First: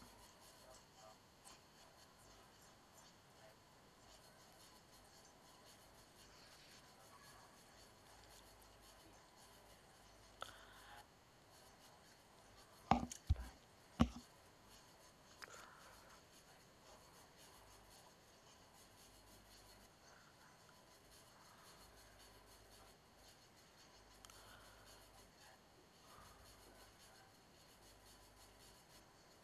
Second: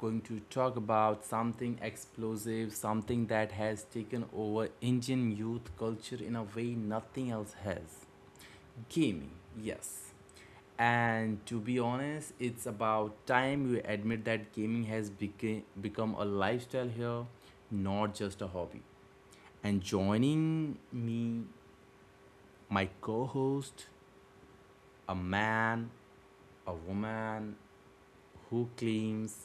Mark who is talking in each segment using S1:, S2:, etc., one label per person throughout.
S1: going to talk about something explosive, something that has taken over Indian youth culture in a way nothing else has. Gaming. Yes. And to be honest, it's about time we admit that gaming has become a lifestyle here, not just a hobby. And joining me, my co host, a man, a woman, who claims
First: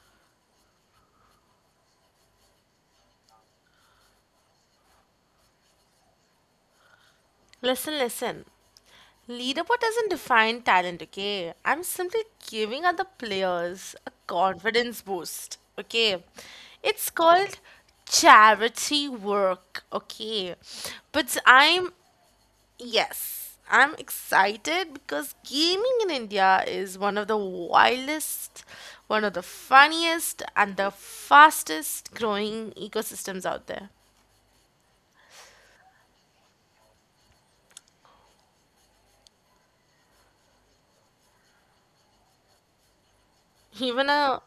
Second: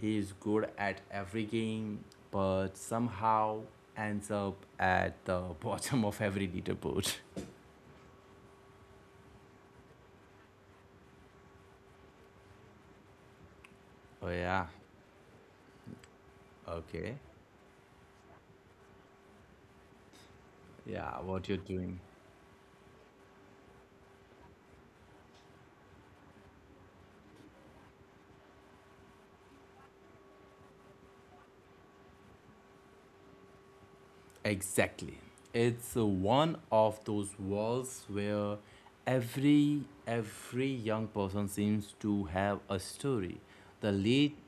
S1: he is good at every game but somehow ends up at the bottom of every leaderboard.
S2: Listen, listen. Leaderboard doesn't define talent, okay? I'm simply giving other players a
S1: Oh, yeah.
S2: confidence boost, okay? It's
S1: Okay.
S2: called charity work, okay?
S1: Yeah,
S2: But
S1: what you're doing.
S2: yes, I'm excited because gaming in India is one of the wildest, one of the funniest, and the fastest growing ecosystems out there.
S1: Exactly. It's one of those walls where every young person seems to have a story. The
S2: Even
S1: lead
S2: a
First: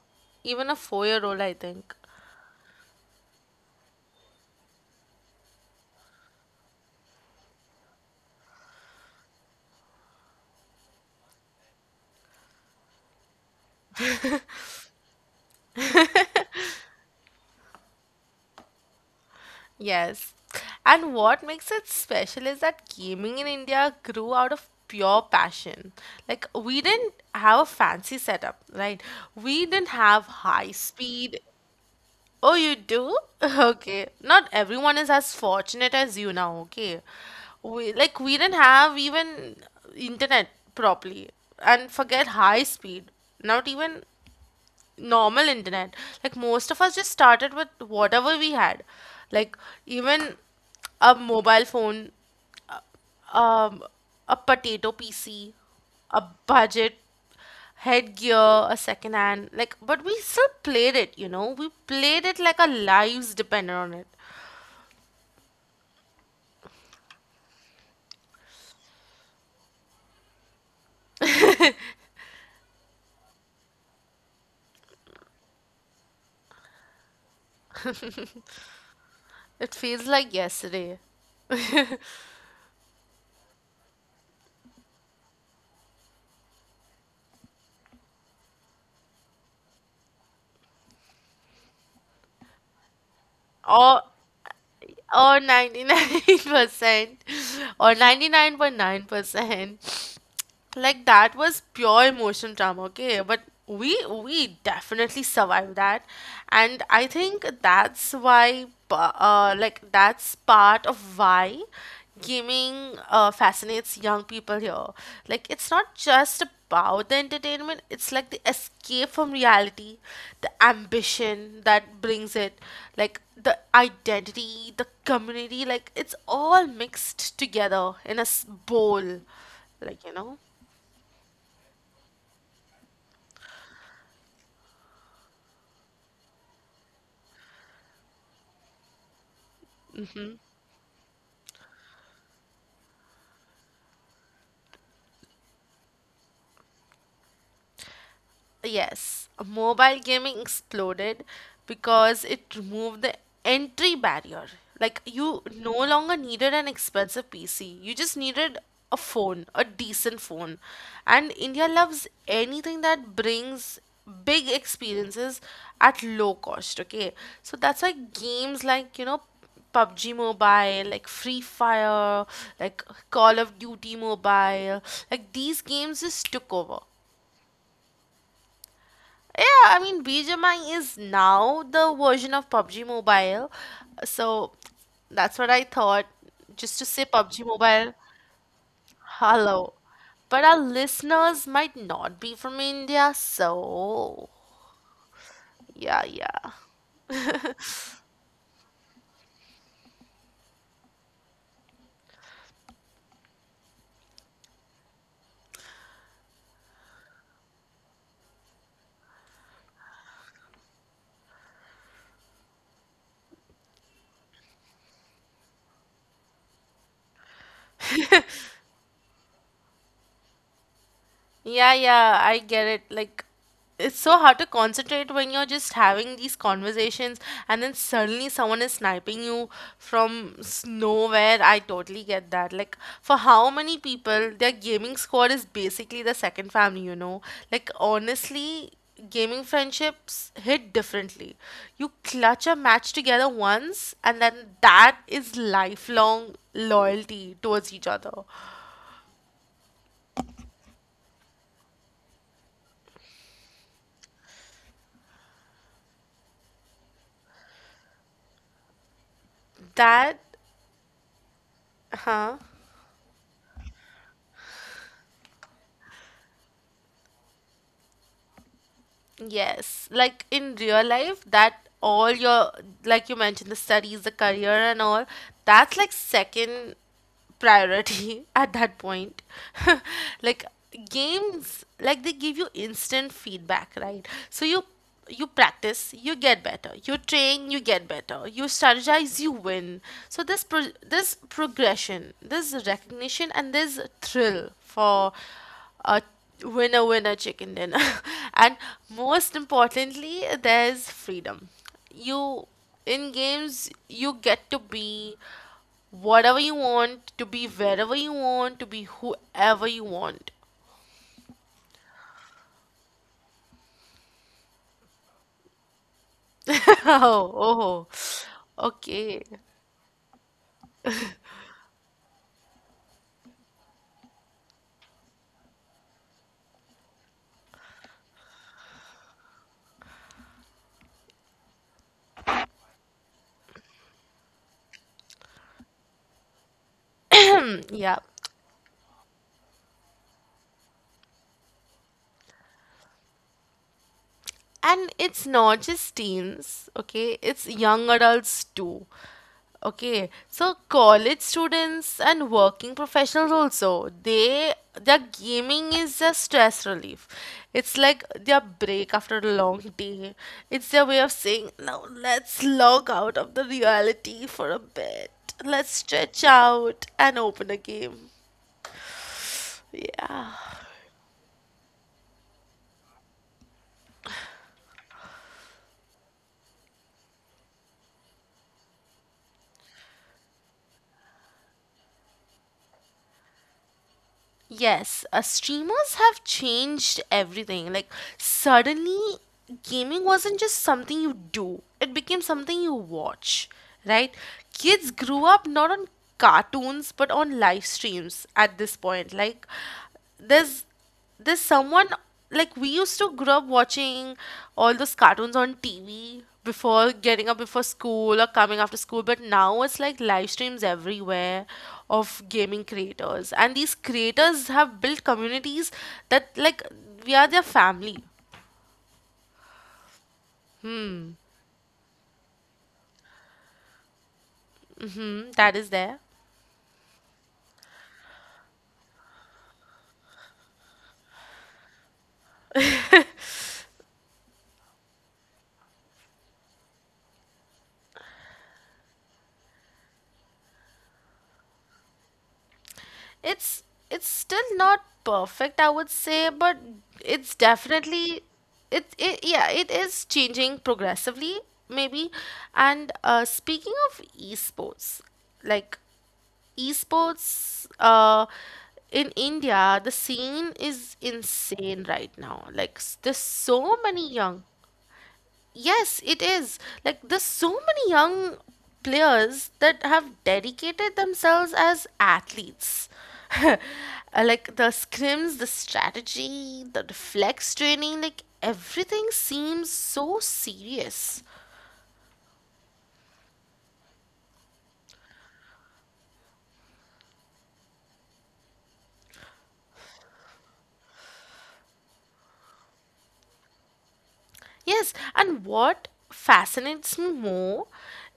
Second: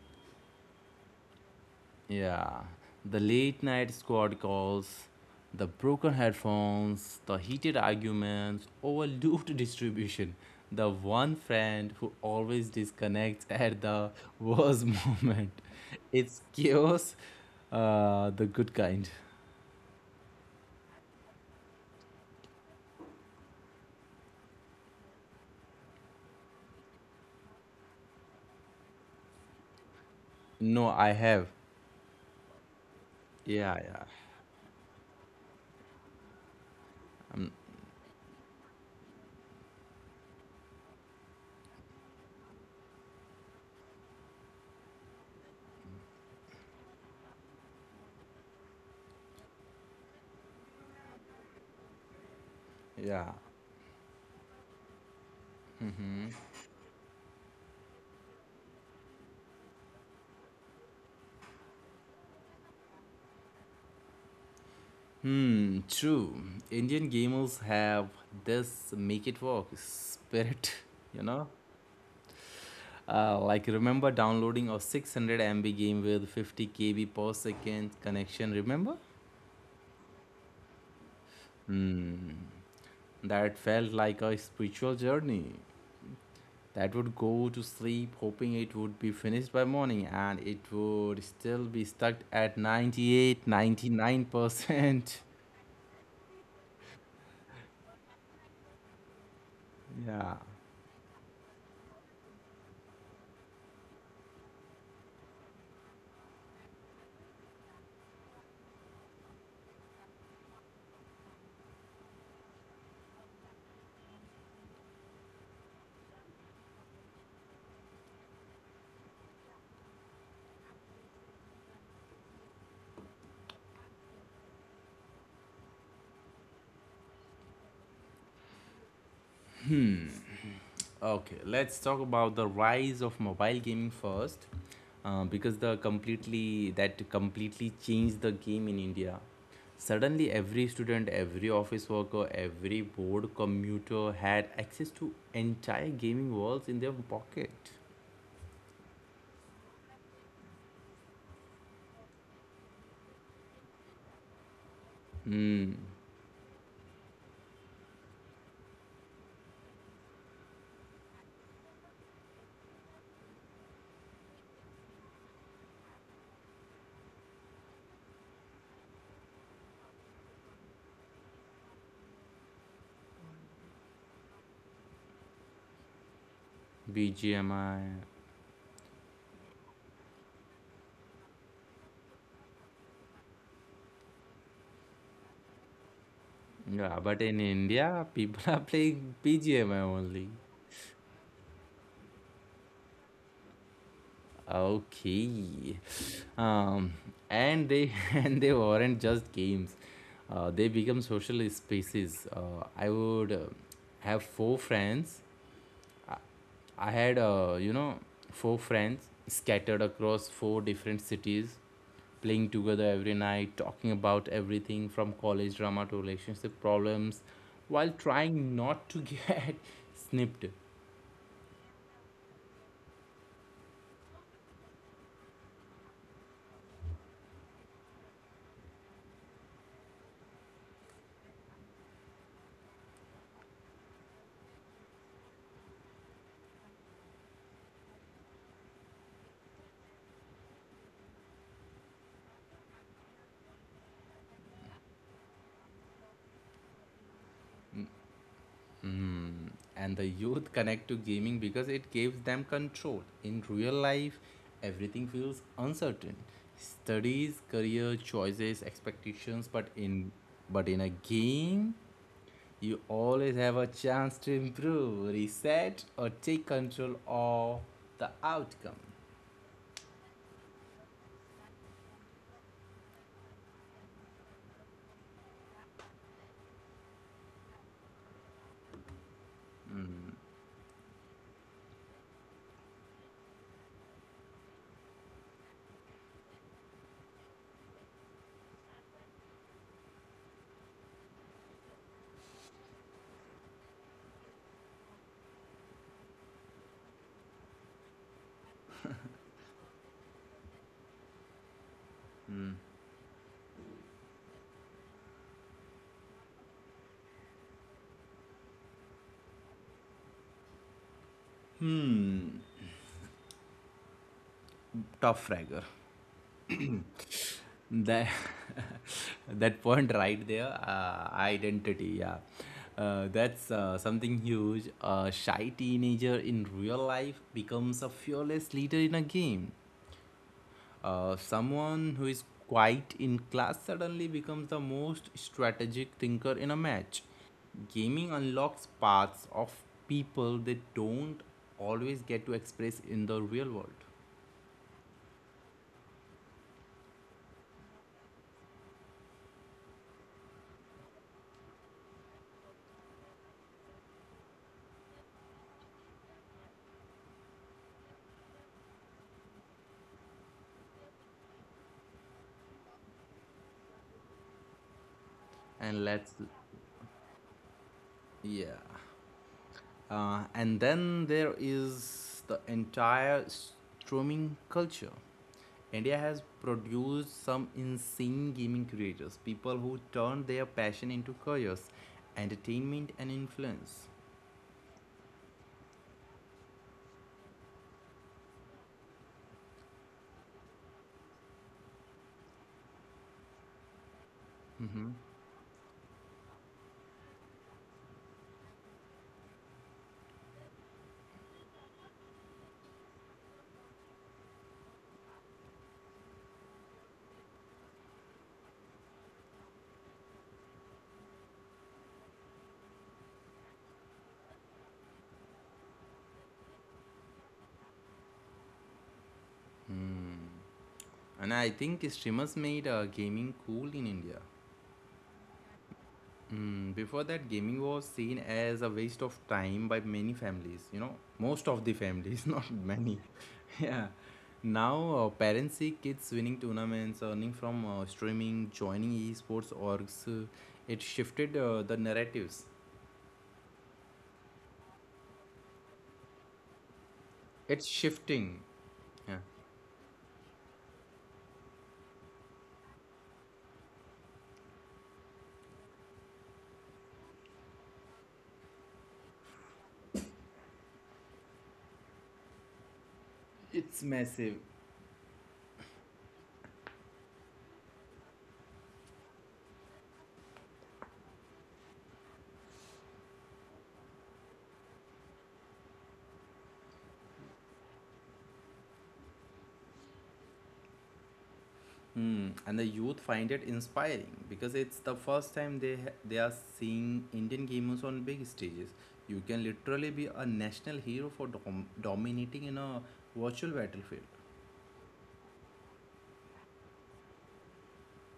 S2: even a 4-year-old, I think.
S1: Yeah, the late night squad calls, the broken headphones, the heated arguments over loot distribution, the one friend who always disconnects at the worst moment. It's chaos, the good kind.
S2: Yes. And what makes it special is that gaming in India grew out of pure passion. Like, we didn't have a fancy setup, right? We didn't have high
S1: No, I
S2: speed.
S1: have.
S2: Oh, you do?
S1: Yeah, yeah,
S2: Okay. Not everyone is as fortunate as you now, okay? We, like, we didn't have even internet properly. And forget high speed. Not even normal internet, like most of us just started with whatever we had, like even a mobile phone,
S1: yeah.
S2: um a potato PC, a budget headgear, a second hand. Like, but we still played it, we played it like our lives depended on it.
S1: Hmm, true. Indian gamers have this make it work spirit, you know? Like remember downloading a 600 MB game with 50 KB per second connection, remember?
S2: It feels like yesterday.
S1: Hmm. That felt like a spiritual journey. That would go to sleep hoping it would be finished by morning and it would still be stuck at 98, ninety
S2: or
S1: nine percent
S2: or 99% or 99.9%.
S1: Yeah.
S2: Like, that was pure emotion drama, okay? But we we definitely survived that. And I think that's why like, that's part of why gaming fascinates young people here. Like, it's not just about the entertainment, it's like the escape from reality, the ambition that brings it, like the identity, the community, like it's all mixed together in a bowl, like, you know.
S1: Okay, let's talk about the rise of mobile gaming first, because the completely that completely changed the game in India. Suddenly, every student, every office worker, every board commuter had access to entire gaming worlds in their pocket.
S2: Yes, mobile gaming exploded because it removed the entry barrier. Like, you no
S1: Hmm,
S2: longer needed an expensive PC, you just needed a phone, a decent phone. And India loves anything that brings big experiences at low cost, okay? So that's why games like, you know, PUBG Mobile, like Free Fire, like Call of Duty Mobile, like these games just took over.
S1: BGMI.
S2: Yeah, I mean, BGMI is now the version of PUBG Mobile. So that's what I thought. Just to
S1: Yeah,
S2: say
S1: but in
S2: PUBG Mobile,
S1: India, people are playing
S2: hello.
S1: BGMI only.
S2: But our listeners might not be from India, so
S1: Okay,
S2: yeah, yeah.
S1: um, and they and they weren't just games. They become social spaces. Have four friends i, I had four friends scattered across four different cities, playing together every night, talking about everything from college drama to relationship problems, while trying not to get snipped.
S2: Yeah, yeah, I get it. Like, it's so hard to concentrate when you're just having these conversations and then suddenly someone is sniping you from nowhere. I totally get that. Like, for how many people, their gaming squad is basically the second family, you know? Like, honestly, gaming friendships hit differently. You clutch a match together once, and then that is lifelong loyalty towards each other.
S1: And the youth connect to gaming because it gives them control. In real life, everything feels uncertain. Studies, career choices, expectations, but in
S2: That,
S1: but in a game,
S2: huh?
S1: you always have a chance to improve, reset, or take control of the outcome.
S2: Yes, like in real life, that all your, like you mentioned, the studies, the career, and all, that's like second priority at that point. Like, games, like they give you instant feedback, right? So you practice, you get better. You train, you get better. You strategize, you win. So this progression, this recognition, and this thrill for a winner winner chicken dinner. And most importantly, there's freedom. You In games, you get to be whatever you want to be, wherever you want to be, whoever you want.
S1: Hmm, tough fragger.
S2: Oh, oh,
S1: That.
S2: okay.
S1: That point right there, identity. Yeah. That's something huge. A shy teenager in real life becomes a fearless leader in a game. Someone who is quiet in class suddenly becomes the most strategic thinker in a match.
S2: Mm, yeah.
S1: Gaming unlocks parts of people they don't always get to express in the real world.
S2: And it's not just teens, okay, it's young adults too. Okay, so college students and working professionals also, they their gaming is their stress relief. It's like their break after a long day. It's their way of saying, now let's log out of the reality for a bit. Let's
S1: And let's.
S2: stretch out and open a game.
S1: Yeah.
S2: Yeah.
S1: And then there is the entire streaming culture. India has produced some insane gaming creators, people who turn their passion into careers, entertainment, and influence.
S2: Yes, streamers have changed everything. Like, suddenly, gaming wasn't just something you do, it became something you watch, right?
S1: Mm-hmm.
S2: Kids grew up not on cartoons but on live streams at this point. Like, there's there's someone, like we used to grow up watching all those cartoons on TV before getting up before school or coming after school, but now it's like live streams everywhere of gaming creators, and these creators have built communities that, like, we are their family.
S1: Hmm. And I think streamers made gaming cool in India.
S2: Mm, that is there.
S1: Before that, gaming was seen as a waste of time by many families, most of the families, not many. Yeah. Now, parents see kids winning tournaments, earning from streaming, joining esports orgs. It shifted the narratives.
S2: It's it's still not perfect, I would say, but it's
S1: It's
S2: definitely,
S1: shifting.
S2: it,
S1: Yeah.
S2: it yeah, it is changing progressively, maybe. And speaking of esports, like, esports in India, the scene is insane right now. Like, there's so
S1: It's
S2: many
S1: massive.
S2: young. Yes, it is. Like, there's so many young players that have dedicated themselves as athletes. Like the scrims, the strategy, the reflex training, like everything seems so serious.
S1: And the youth find it inspiring because it's the first time they are seeing Indian gamers on big stages. You can literally be a national hero for dominating in a virtual battlefield.
S2: Yes, and what fascinates me more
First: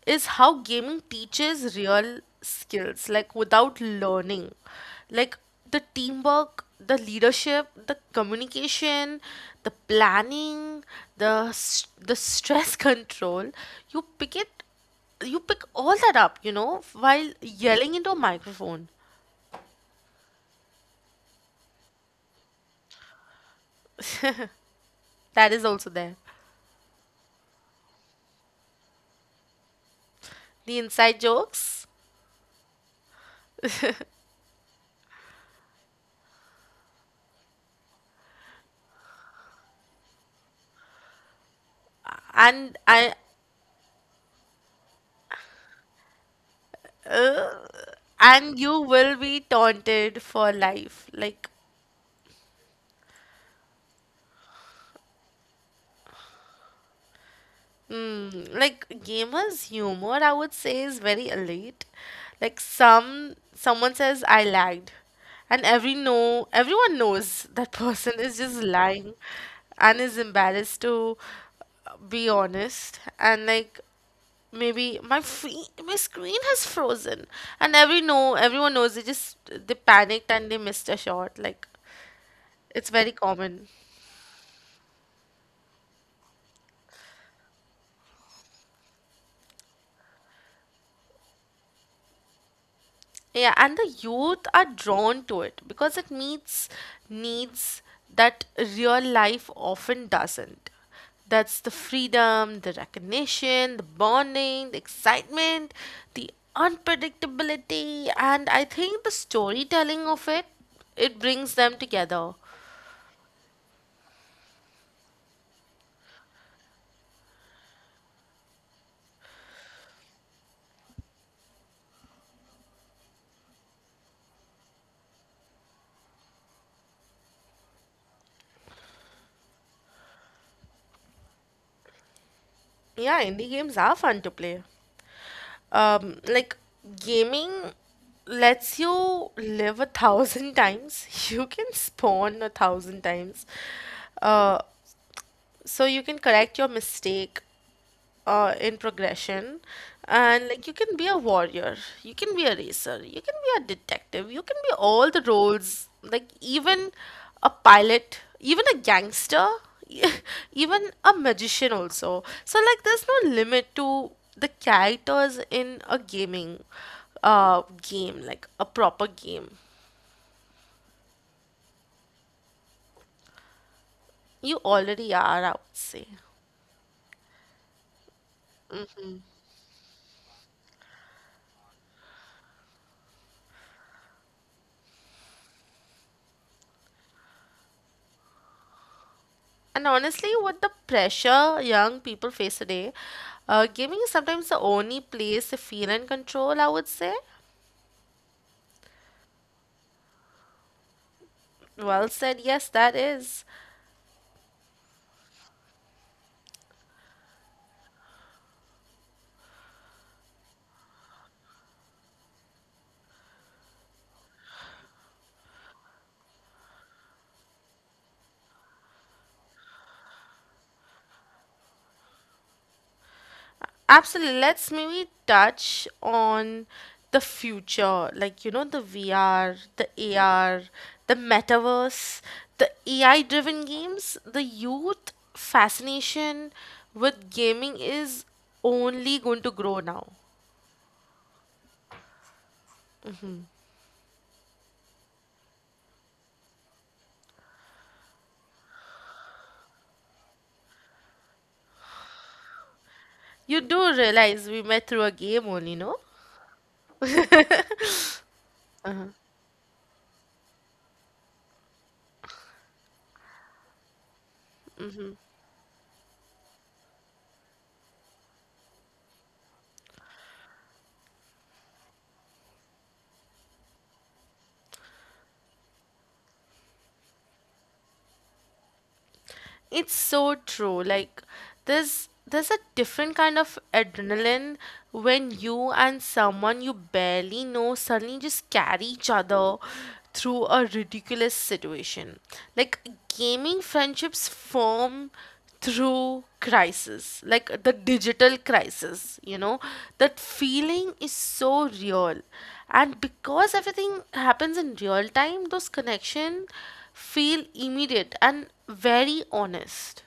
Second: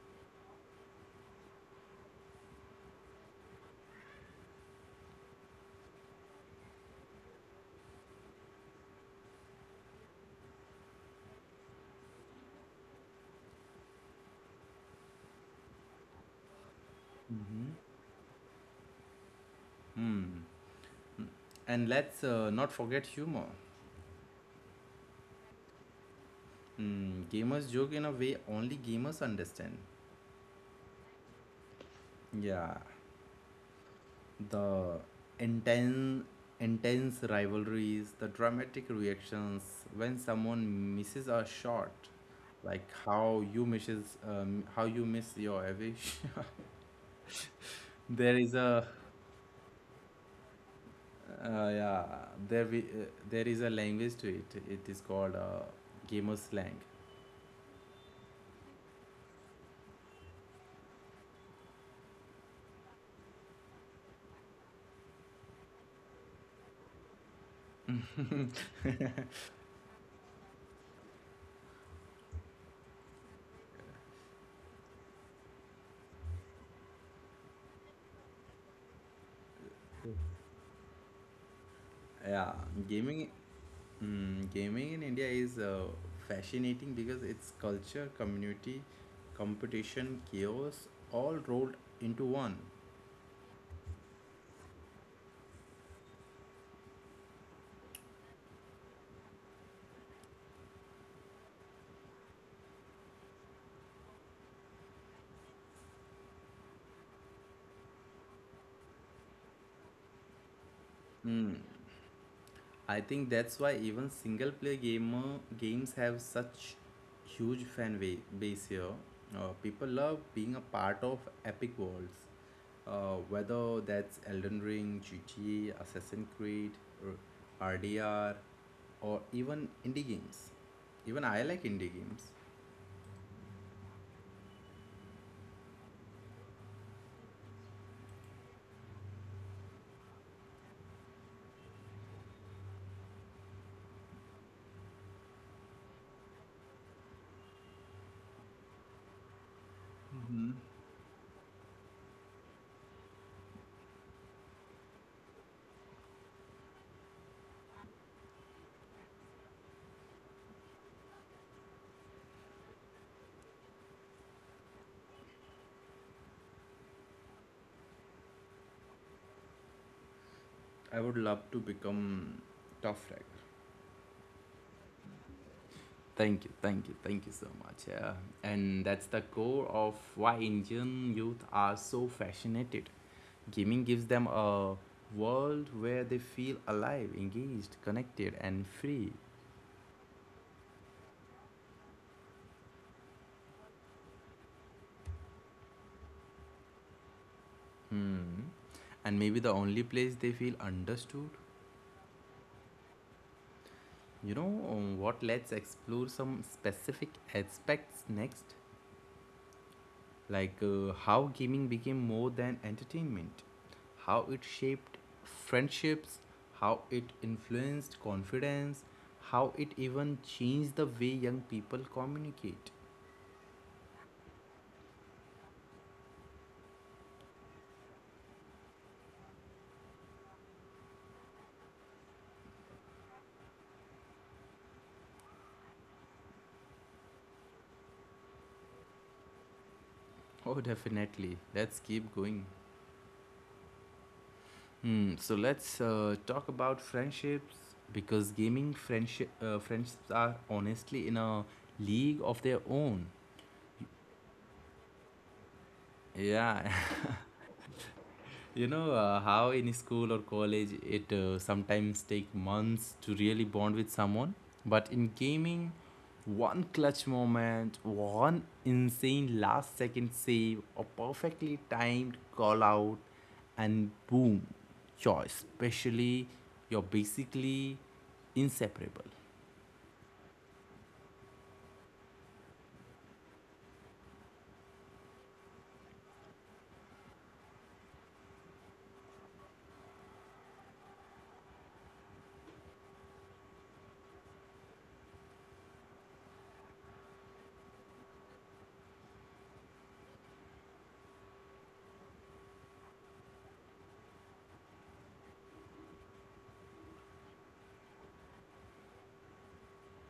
S2: is how gaming teaches real skills, like without learning. Like the teamwork, the leadership, the communication, the planning, the stress control. You pick it, you pick all that up, while
S1: Mm-hmm.
S2: yelling into a microphone.
S1: Hmm. And let's not forget humor.
S2: That is also there.
S1: Hmm. Gamers joke in a way only gamers understand.
S2: The inside jokes.
S1: Yeah, the intense, intense rivalries, the dramatic reactions when someone misses a shot,
S2: and
S1: like
S2: I
S1: how you miss your every shot. There is
S2: and you
S1: a,
S2: will be taunted for life. Like,
S1: uh, yeah, there is a language to it. It is called gamer slang.
S2: mm, like gamers' humor, I would say, is very elite. Like, someone says, "I lagged," and every no, everyone knows that person is just lying, and is embarrassed to be honest. And like, maybe my screen has frozen, and every no, everyone knows they panicked and they missed a shot. Like,
S1: Yeah,
S2: it's very
S1: gaming
S2: common.
S1: Gaming in India is fascinating because it's culture, community, competition, chaos, all rolled into one.
S2: Yeah, and the youth are drawn to it because it meets needs that real life often doesn't. That's the freedom, the recognition, the bonding, the excitement, the unpredictability, and I think the storytelling of it, it
S1: Mm,
S2: brings them together.
S1: I think that's why even single player gamer games have such huge fan base here. People love being a part of epic worlds, whether that's Elden Ring, GTA, Assassin's Creed, or RDR, or even indie games. Even I like indie games.
S2: Yeah, indie games are fun to play. Like, gaming lets you live 1,000 times. You can spawn 1,000 times. uh so you can correct your mistake, in progression.
S1: Mm-hmm.
S2: And, like, you can be a warrior, you can be a racer, you can be a detective, you can be all the roles, like even a pilot, even a gangster, even a magician also, so like there's no limit to the characters in a gaming game, like a proper game.
S1: I would love to become tough rider.
S2: You already are, I would say.
S1: Thank you, thank you, thank you so much. Yeah. And that's the core of why Indian youth are so fascinated. Gaming gives them a world where they feel alive, engaged, connected, and free.
S2: And honestly, what the pressure young people face today, gaming is sometimes the only place to feel in control, I would say.
S1: Hmm. And maybe the only place they feel understood.
S2: Well said, yes, that is.
S1: You know what? Let's explore some specific aspects next. Like, how gaming became more than entertainment, how it shaped friendships, how it influenced confidence, how it even changed the way young people communicate.
S2: Absolutely. Let's maybe touch on the future, like, the VR, the AR, the metaverse, the AI driven games. The youth fascination with gaming is only going to grow now.
S1: Oh, definitely. Let's keep going. Hmm. So let's talk about friendships, because gaming friendships are honestly in a league of their own.
S2: You do realize we met through a game only, no?
S1: Yeah. You know how in school or college it sometimes take months to really bond with someone, but in gaming, one clutch moment, one insane last second save, a perfectly timed call out, and boom, you're especially you're basically inseparable.
S2: It's so true. Like, there's a different kind of adrenaline when you and someone you barely know suddenly just carry each other through a ridiculous situation. Like, gaming friendships form through crisis, like the digital crisis, that feeling is so real. And because everything happens in real time, those connection feel immediate and very honest.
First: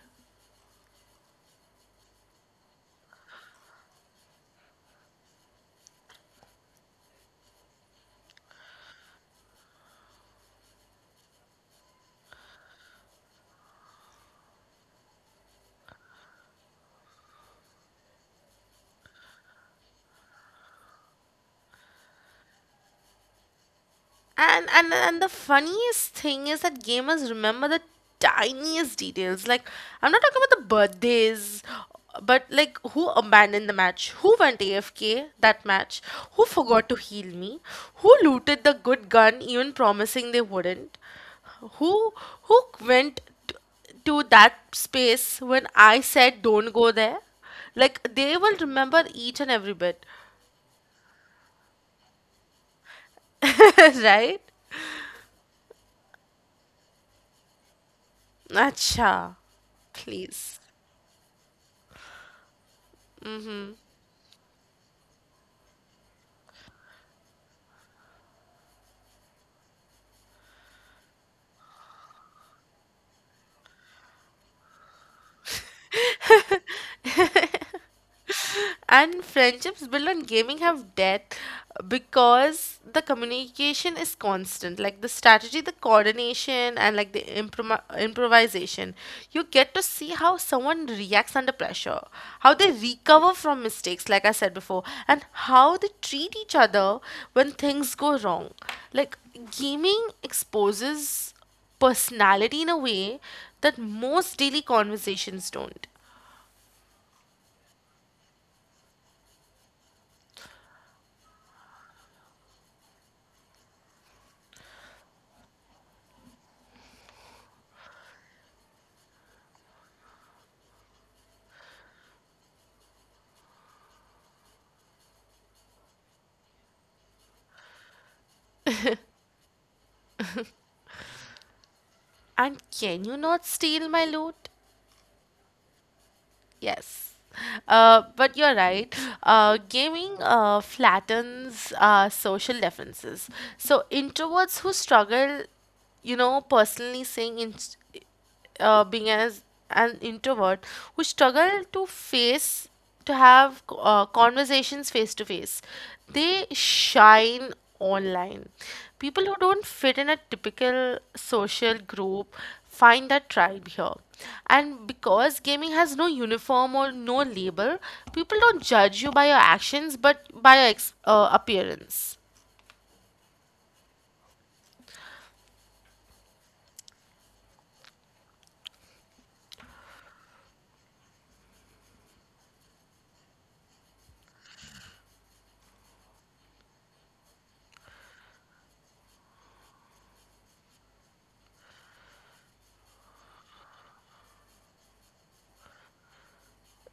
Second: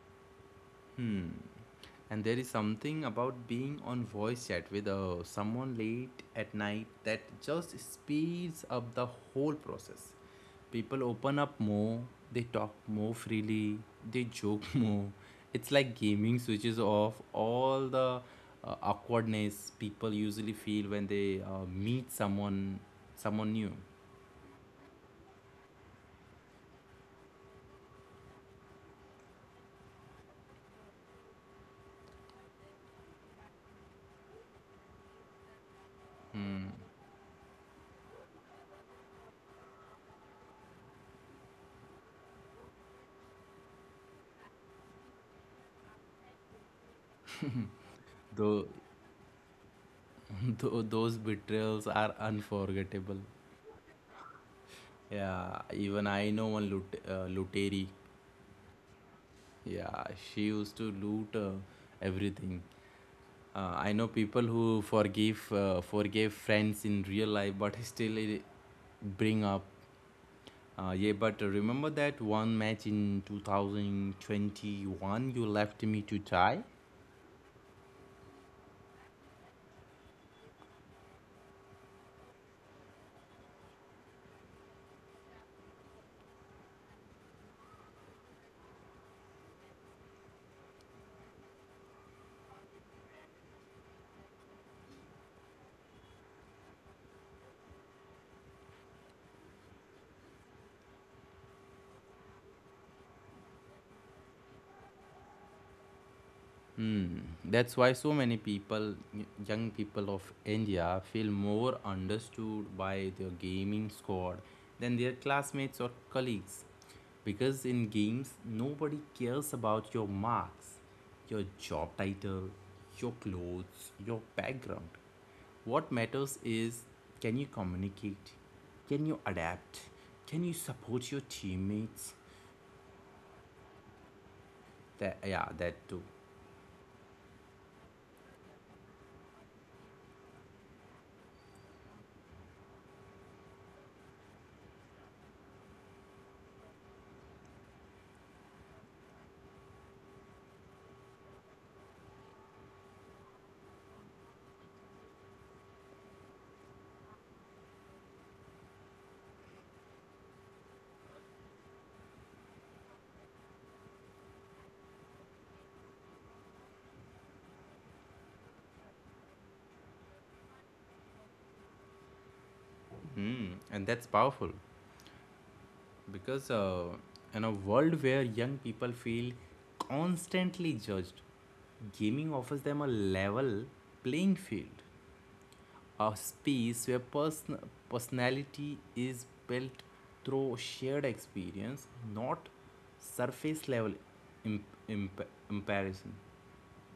S1: And there is something about being on voice chat with someone late at night that just speeds up the whole process. People open up more, they talk more freely, they joke more. It's like gaming switches off all the awkwardness people usually feel when they meet someone new.
S2: And the funniest thing is that gamers remember the tiniest details. Like, I'm not talking about the birthdays, but like who abandoned the match, who went AFK that match, who forgot to heal me, who looted the good gun even promising they wouldn't, who who went to, to that space when I said don't go there. Like, they will
S1: Though,
S2: remember each and every bit.
S1: though those betrayals are unforgettable.
S2: Right?
S1: Yeah, even I know one Luteri.
S2: Acha,
S1: Yeah, she
S2: please.
S1: used to loot everything. I know people who forgive forgave friends in real life, but still it bring up. Yeah, but remember that one match in 2021 you left me to die?
S2: And friendships built on gaming have depth because the communication is constant. Like, the strategy, the coordination, and like the improvisation. You get to see how someone reacts under pressure, how they recover from mistakes, like I said before, and how they treat each other when things go wrong. Like, gaming exposes personality in a way that most daily conversations don't.
S1: Hmm. That's why so many people, young people of India, feel more understood by their gaming squad than their classmates or colleagues. Because in games, nobody cares about your marks, your job title, your clothes, your background. What matters is, can you communicate? Can you adapt? Can you support your teammates?
S2: And can you not steal my loot?
S1: That, yeah, that too.
S2: Yes. But you're right. Gaming flattens social differences. So introverts who struggle, you know, personally saying in being as an introvert who struggle to have conversations face to face, they shine online. People who don't fit in a typical social group find a tribe here. And because gaming has no uniform or no label, people don't judge you by your actions but by your appearance.
S1: Hmm. And that's powerful, because in a world where young people feel constantly judged, gaming offers them a level playing field, a space where personality is built through shared experience, not surface level comparison.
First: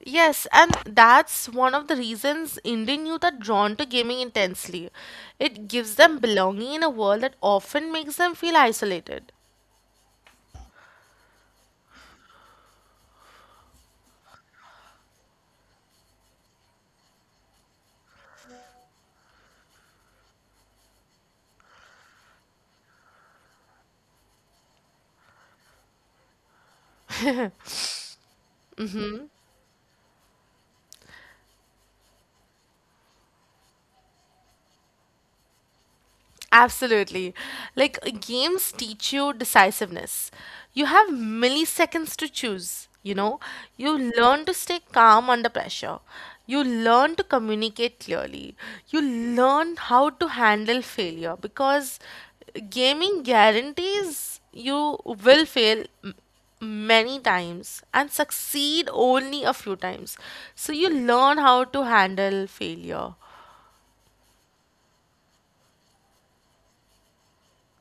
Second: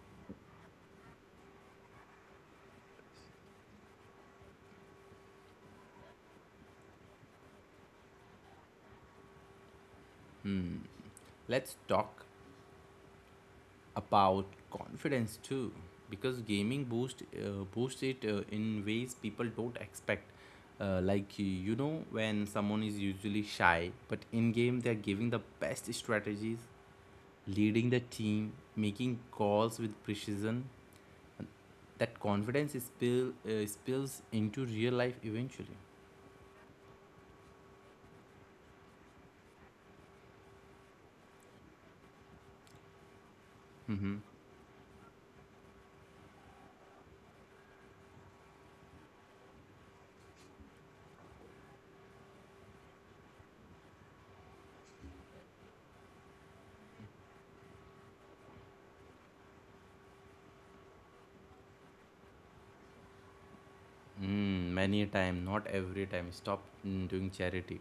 S2: Yes, and that's one of the reasons Indian youth are drawn to gaming intensely. It gives them belonging in a world that often makes them feel isolated.
S1: Let's talk about confidence too, because gaming boosts it in ways people don't expect. Like you know, when someone is usually shy but in game they're giving the best strategies, leading the team, making calls with precision, that confidence spills into real life eventually.
S2: Absolutely. Like, games teach you decisiveness. You have milliseconds to choose, you know. You
S1: Mm-hmm.
S2: learn to stay calm under pressure. You learn to communicate clearly. You learn how to handle failure because gaming guarantees you will fail many times and succeed only a few times. So you learn how to handle failure.
S1: Many a time, not every time. Stop doing charity.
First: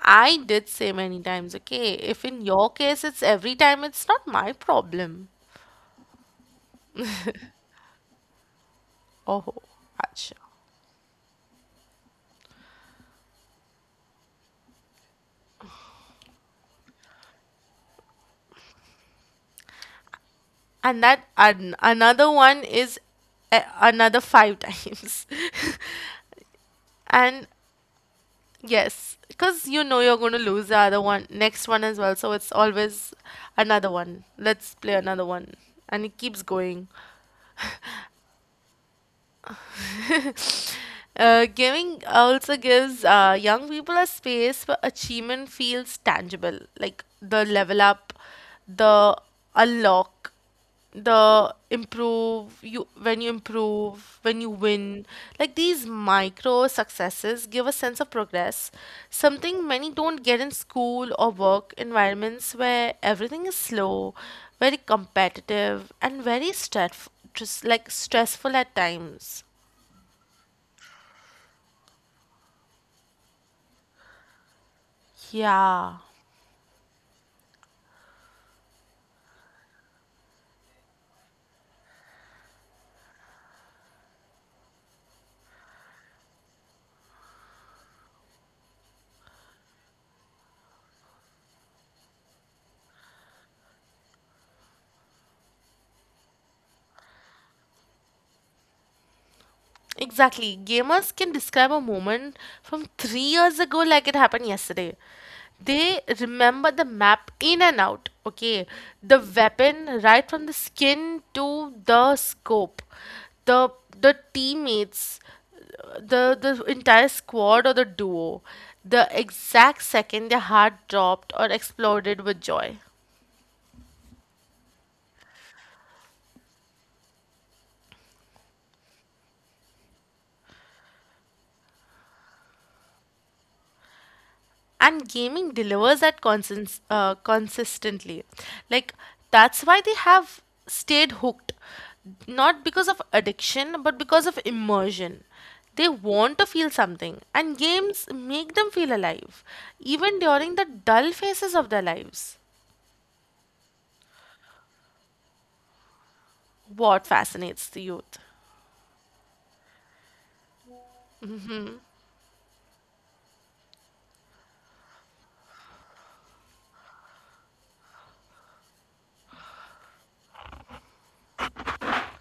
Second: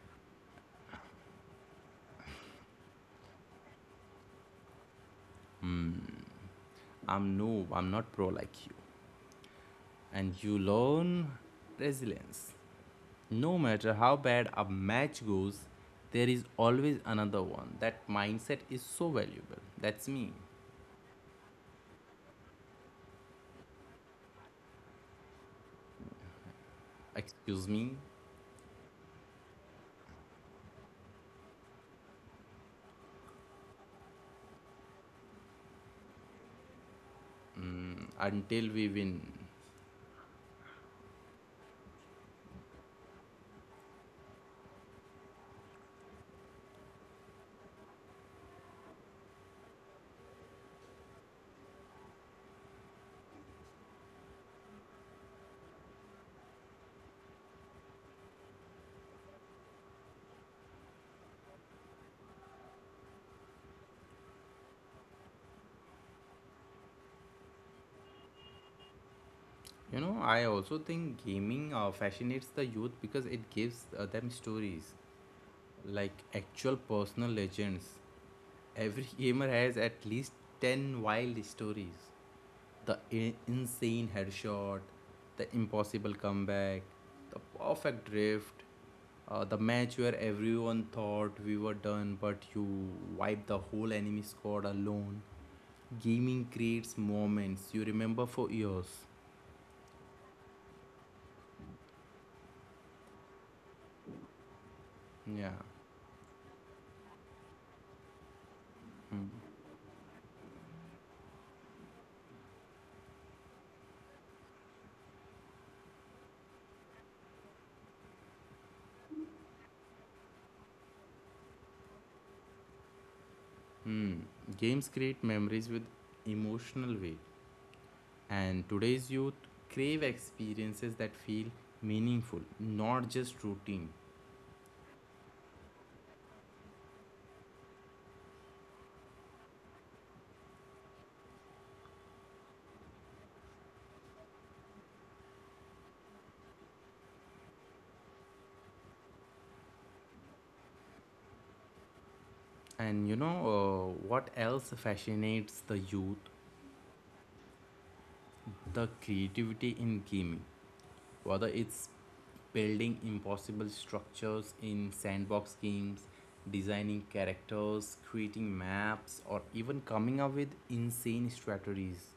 S2: I did say many times, okay? If in your case it's every time, it's not my problem.
S1: I'm not pro like you.
S2: Oh, acha.
S1: And you learn resilience. No matter how bad a match goes, there is always another one. That mindset is so valuable. That's me.
S2: And that an another one is a another five times. And
S1: Excuse me,
S2: yes, because you know you're going to lose the other one, next one as well. So it's always another one. Let's play another one. And it keeps going.
S1: until we win.
S2: Giving also gives young people a space where achievement feels tangible, like the level up, the unlock, the improve. You When you improve, when you win, like, these micro successes give a sense of progress, something many don't get in school or work environments where everything is slow, very competitive, and very stress, just like stressful at times.
S1: You know, I also think gaming fascinates the youth because it gives them stories,
S2: Yeah.
S1: like actual personal legends. Every gamer has at least 10 wild stories. The insane headshot, the impossible comeback, the perfect drift, the match where everyone thought we were done, but you wiped the whole enemy squad alone. Gaming creates moments you remember for years.
S2: Exactly. Gamers can describe a moment from 3 years ago like it happened yesterday.
S1: Yeah.
S2: They remember the map in and out, okay? The
S1: Hmm.
S2: weapon, right from the skin to the scope, the the teammates, the entire squad or the duo, the exact second their heart dropped or exploded with joy.
S1: Hmm. Games create memories with emotional weight, and today's youth crave experiences that feel meaningful, not just routine.
S2: And gaming delivers that consistently. Like, that's why they have stayed hooked, not because of addiction but because of immersion. They want to feel something, and games make them feel alive even during the dull phases of their lives.
S1: And you know what else fascinates the youth?
S2: What fascinates the youth?
S1: The creativity in gaming. Whether it's building impossible structures in sandbox games, designing characters, creating maps, or even coming up with insane strategies.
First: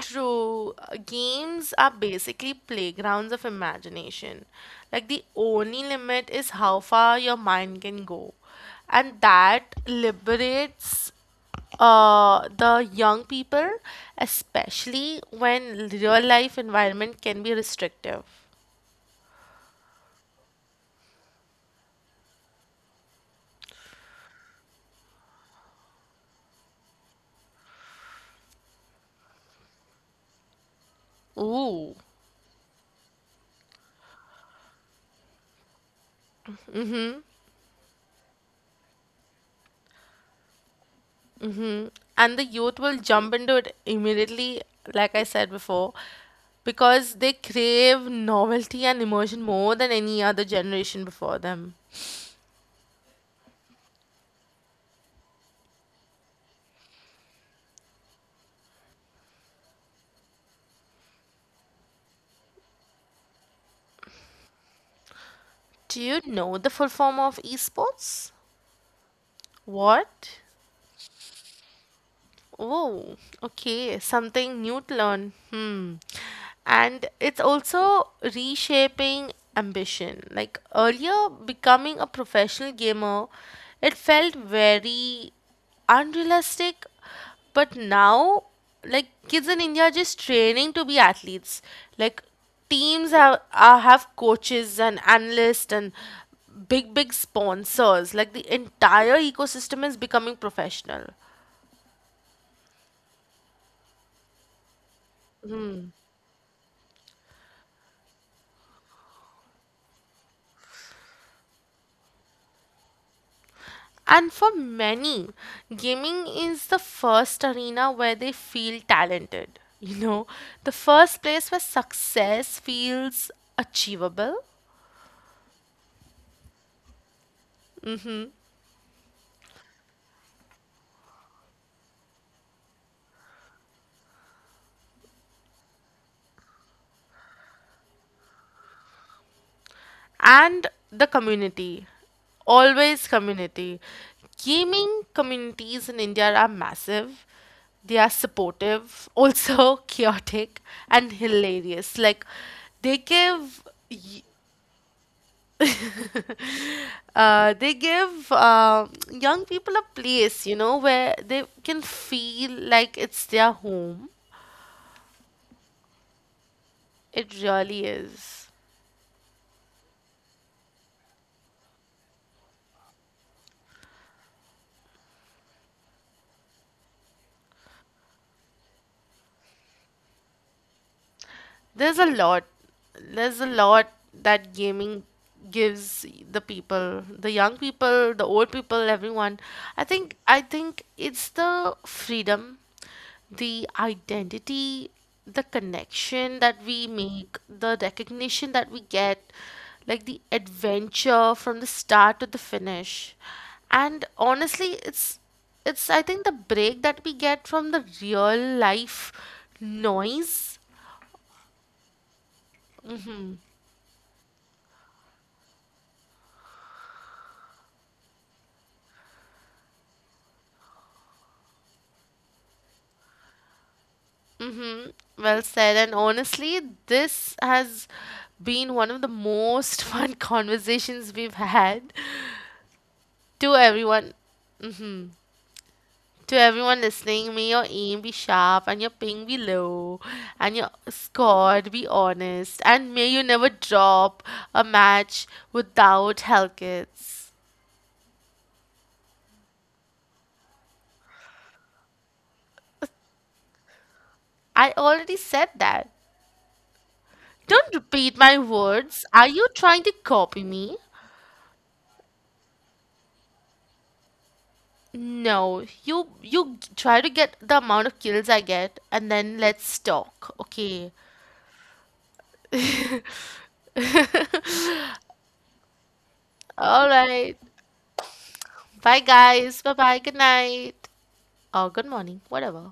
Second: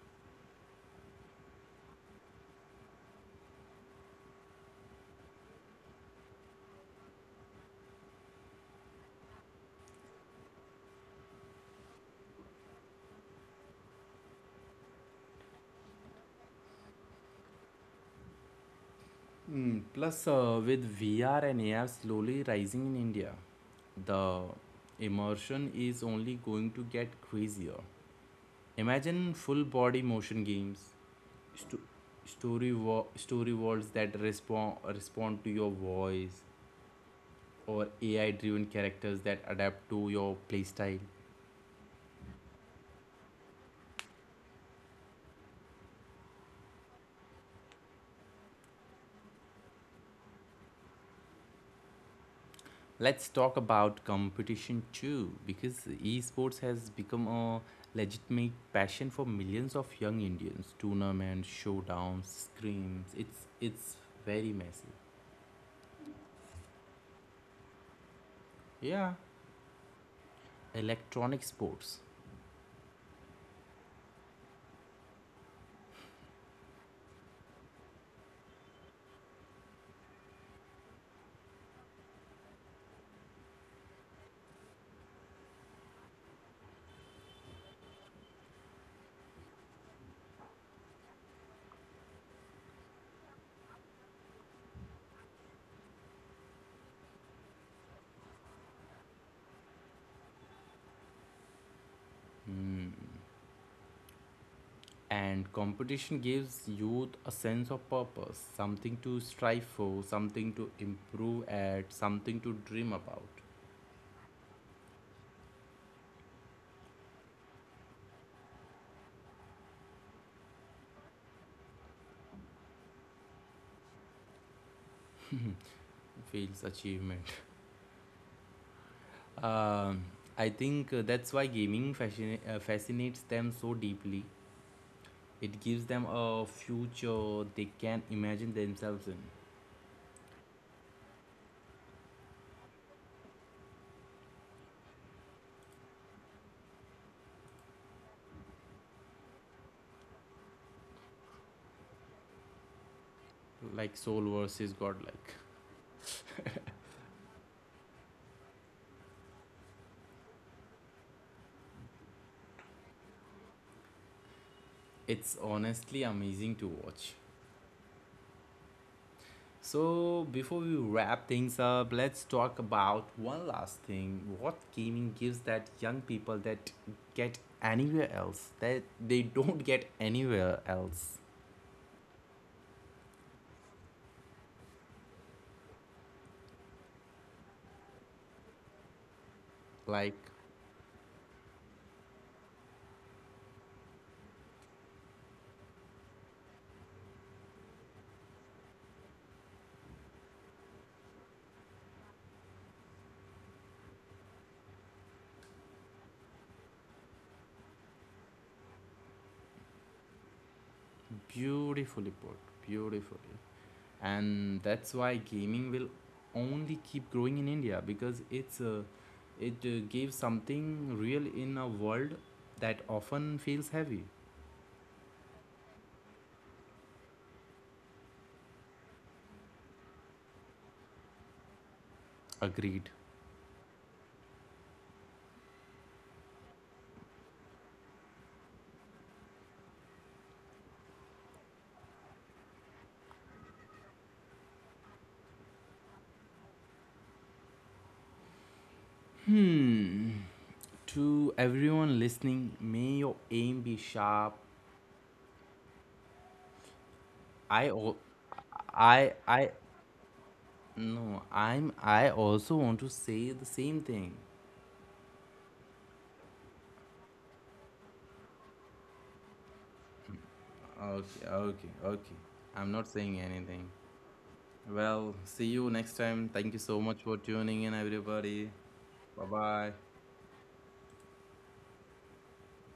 S2: True, games are basically playgrounds of imagination. Like, the only limit is how far your mind can go. And that liberates the young people, especially when real life environment can be restrictive.
S1: Plus, with VR and AR slowly rising in India, the immersion is only going to get crazier. Imagine full body motion games, sto-
S2: Ooh.
S1: story worlds that respond to your voice, or AI driven characters that adapt to your playstyle.
S2: And the youth will jump into it immediately, like I said before, because they crave novelty and immersion more than any other generation before them.
S1: Let's talk about competition too, because esports has become a legitimate passion for millions of young Indians. Tournaments, showdowns, screams. It's very massive.
S2: Do you know the full form of esports?
S1: Yeah,
S2: What?
S1: electronic sports.
S2: Oh, okay. Something new to learn. Hmm. And it's also reshaping ambition. Like earlier, becoming a professional gamer, it felt very unrealistic. But now, like, kids in India are just training to be athletes. Like, teams have, coaches and analysts and big, big sponsors. Like, the entire ecosystem is becoming professional.
S1: Hmm. And competition gives youth a sense of purpose, something to strive for, something to improve at, something to dream about.
S2: And for many, gaming is the first arena where they feel talented. You know, the first place where success feels achievable.
S1: Feels achievement. Um, I think that's why gaming fascinates them so deeply. It gives them a future they can imagine themselves in,
S2: And the community, always community. Gaming communities in India are massive. They are supportive, also chaotic and hilarious. Like, they give
S1: like Soul
S2: y-
S1: versus Godlike.
S2: they give young people a place, where they can feel like it's their home.
S1: It's honestly amazing to watch.
S2: It really is.
S1: So, before we wrap things up, let's talk about one last thing. What gaming gives that young people that they don't get anywhere else.
S2: There's a lot. There's a lot that gaming gives the people, the young people, the old people, everyone. I
S1: Like,
S2: think I think it's the freedom, the identity, the connection that we make, the recognition that we get, like the adventure from the start to the finish. And honestly, it's I think the break that we get from the real life noise.
S1: beautifully put, beautifully. And that's why gaming will only keep growing in India, because it's a, it gives something real in a world that often feels heavy.
S2: Mm-hmm. Well said. And honestly, this has been one of the most fun conversations we've had.
S1: Agreed.
S2: To everyone, to everyone listening, may your aim be sharp and your ping be low and your score be honest. And may you never drop a match without health kits.
S1: Hmm. To everyone listening, may your aim be sharp.
S2: I already said that.
S1: I
S2: Don't
S1: al-
S2: repeat my words. Are
S1: I
S2: you trying to copy me?
S1: No, I also want to say the same thing.
S2: No, you try to get the amount of kills I get, and then let's talk, okay?
S1: Okay, okay, okay, I'm not saying anything. Well, see you next time. Thank you so
S2: All
S1: much for
S2: right.
S1: tuning in, everybody.
S2: Bye,
S1: Bye
S2: guys.
S1: bye.
S2: Bye bye. Good night. Or good morning. Whatever.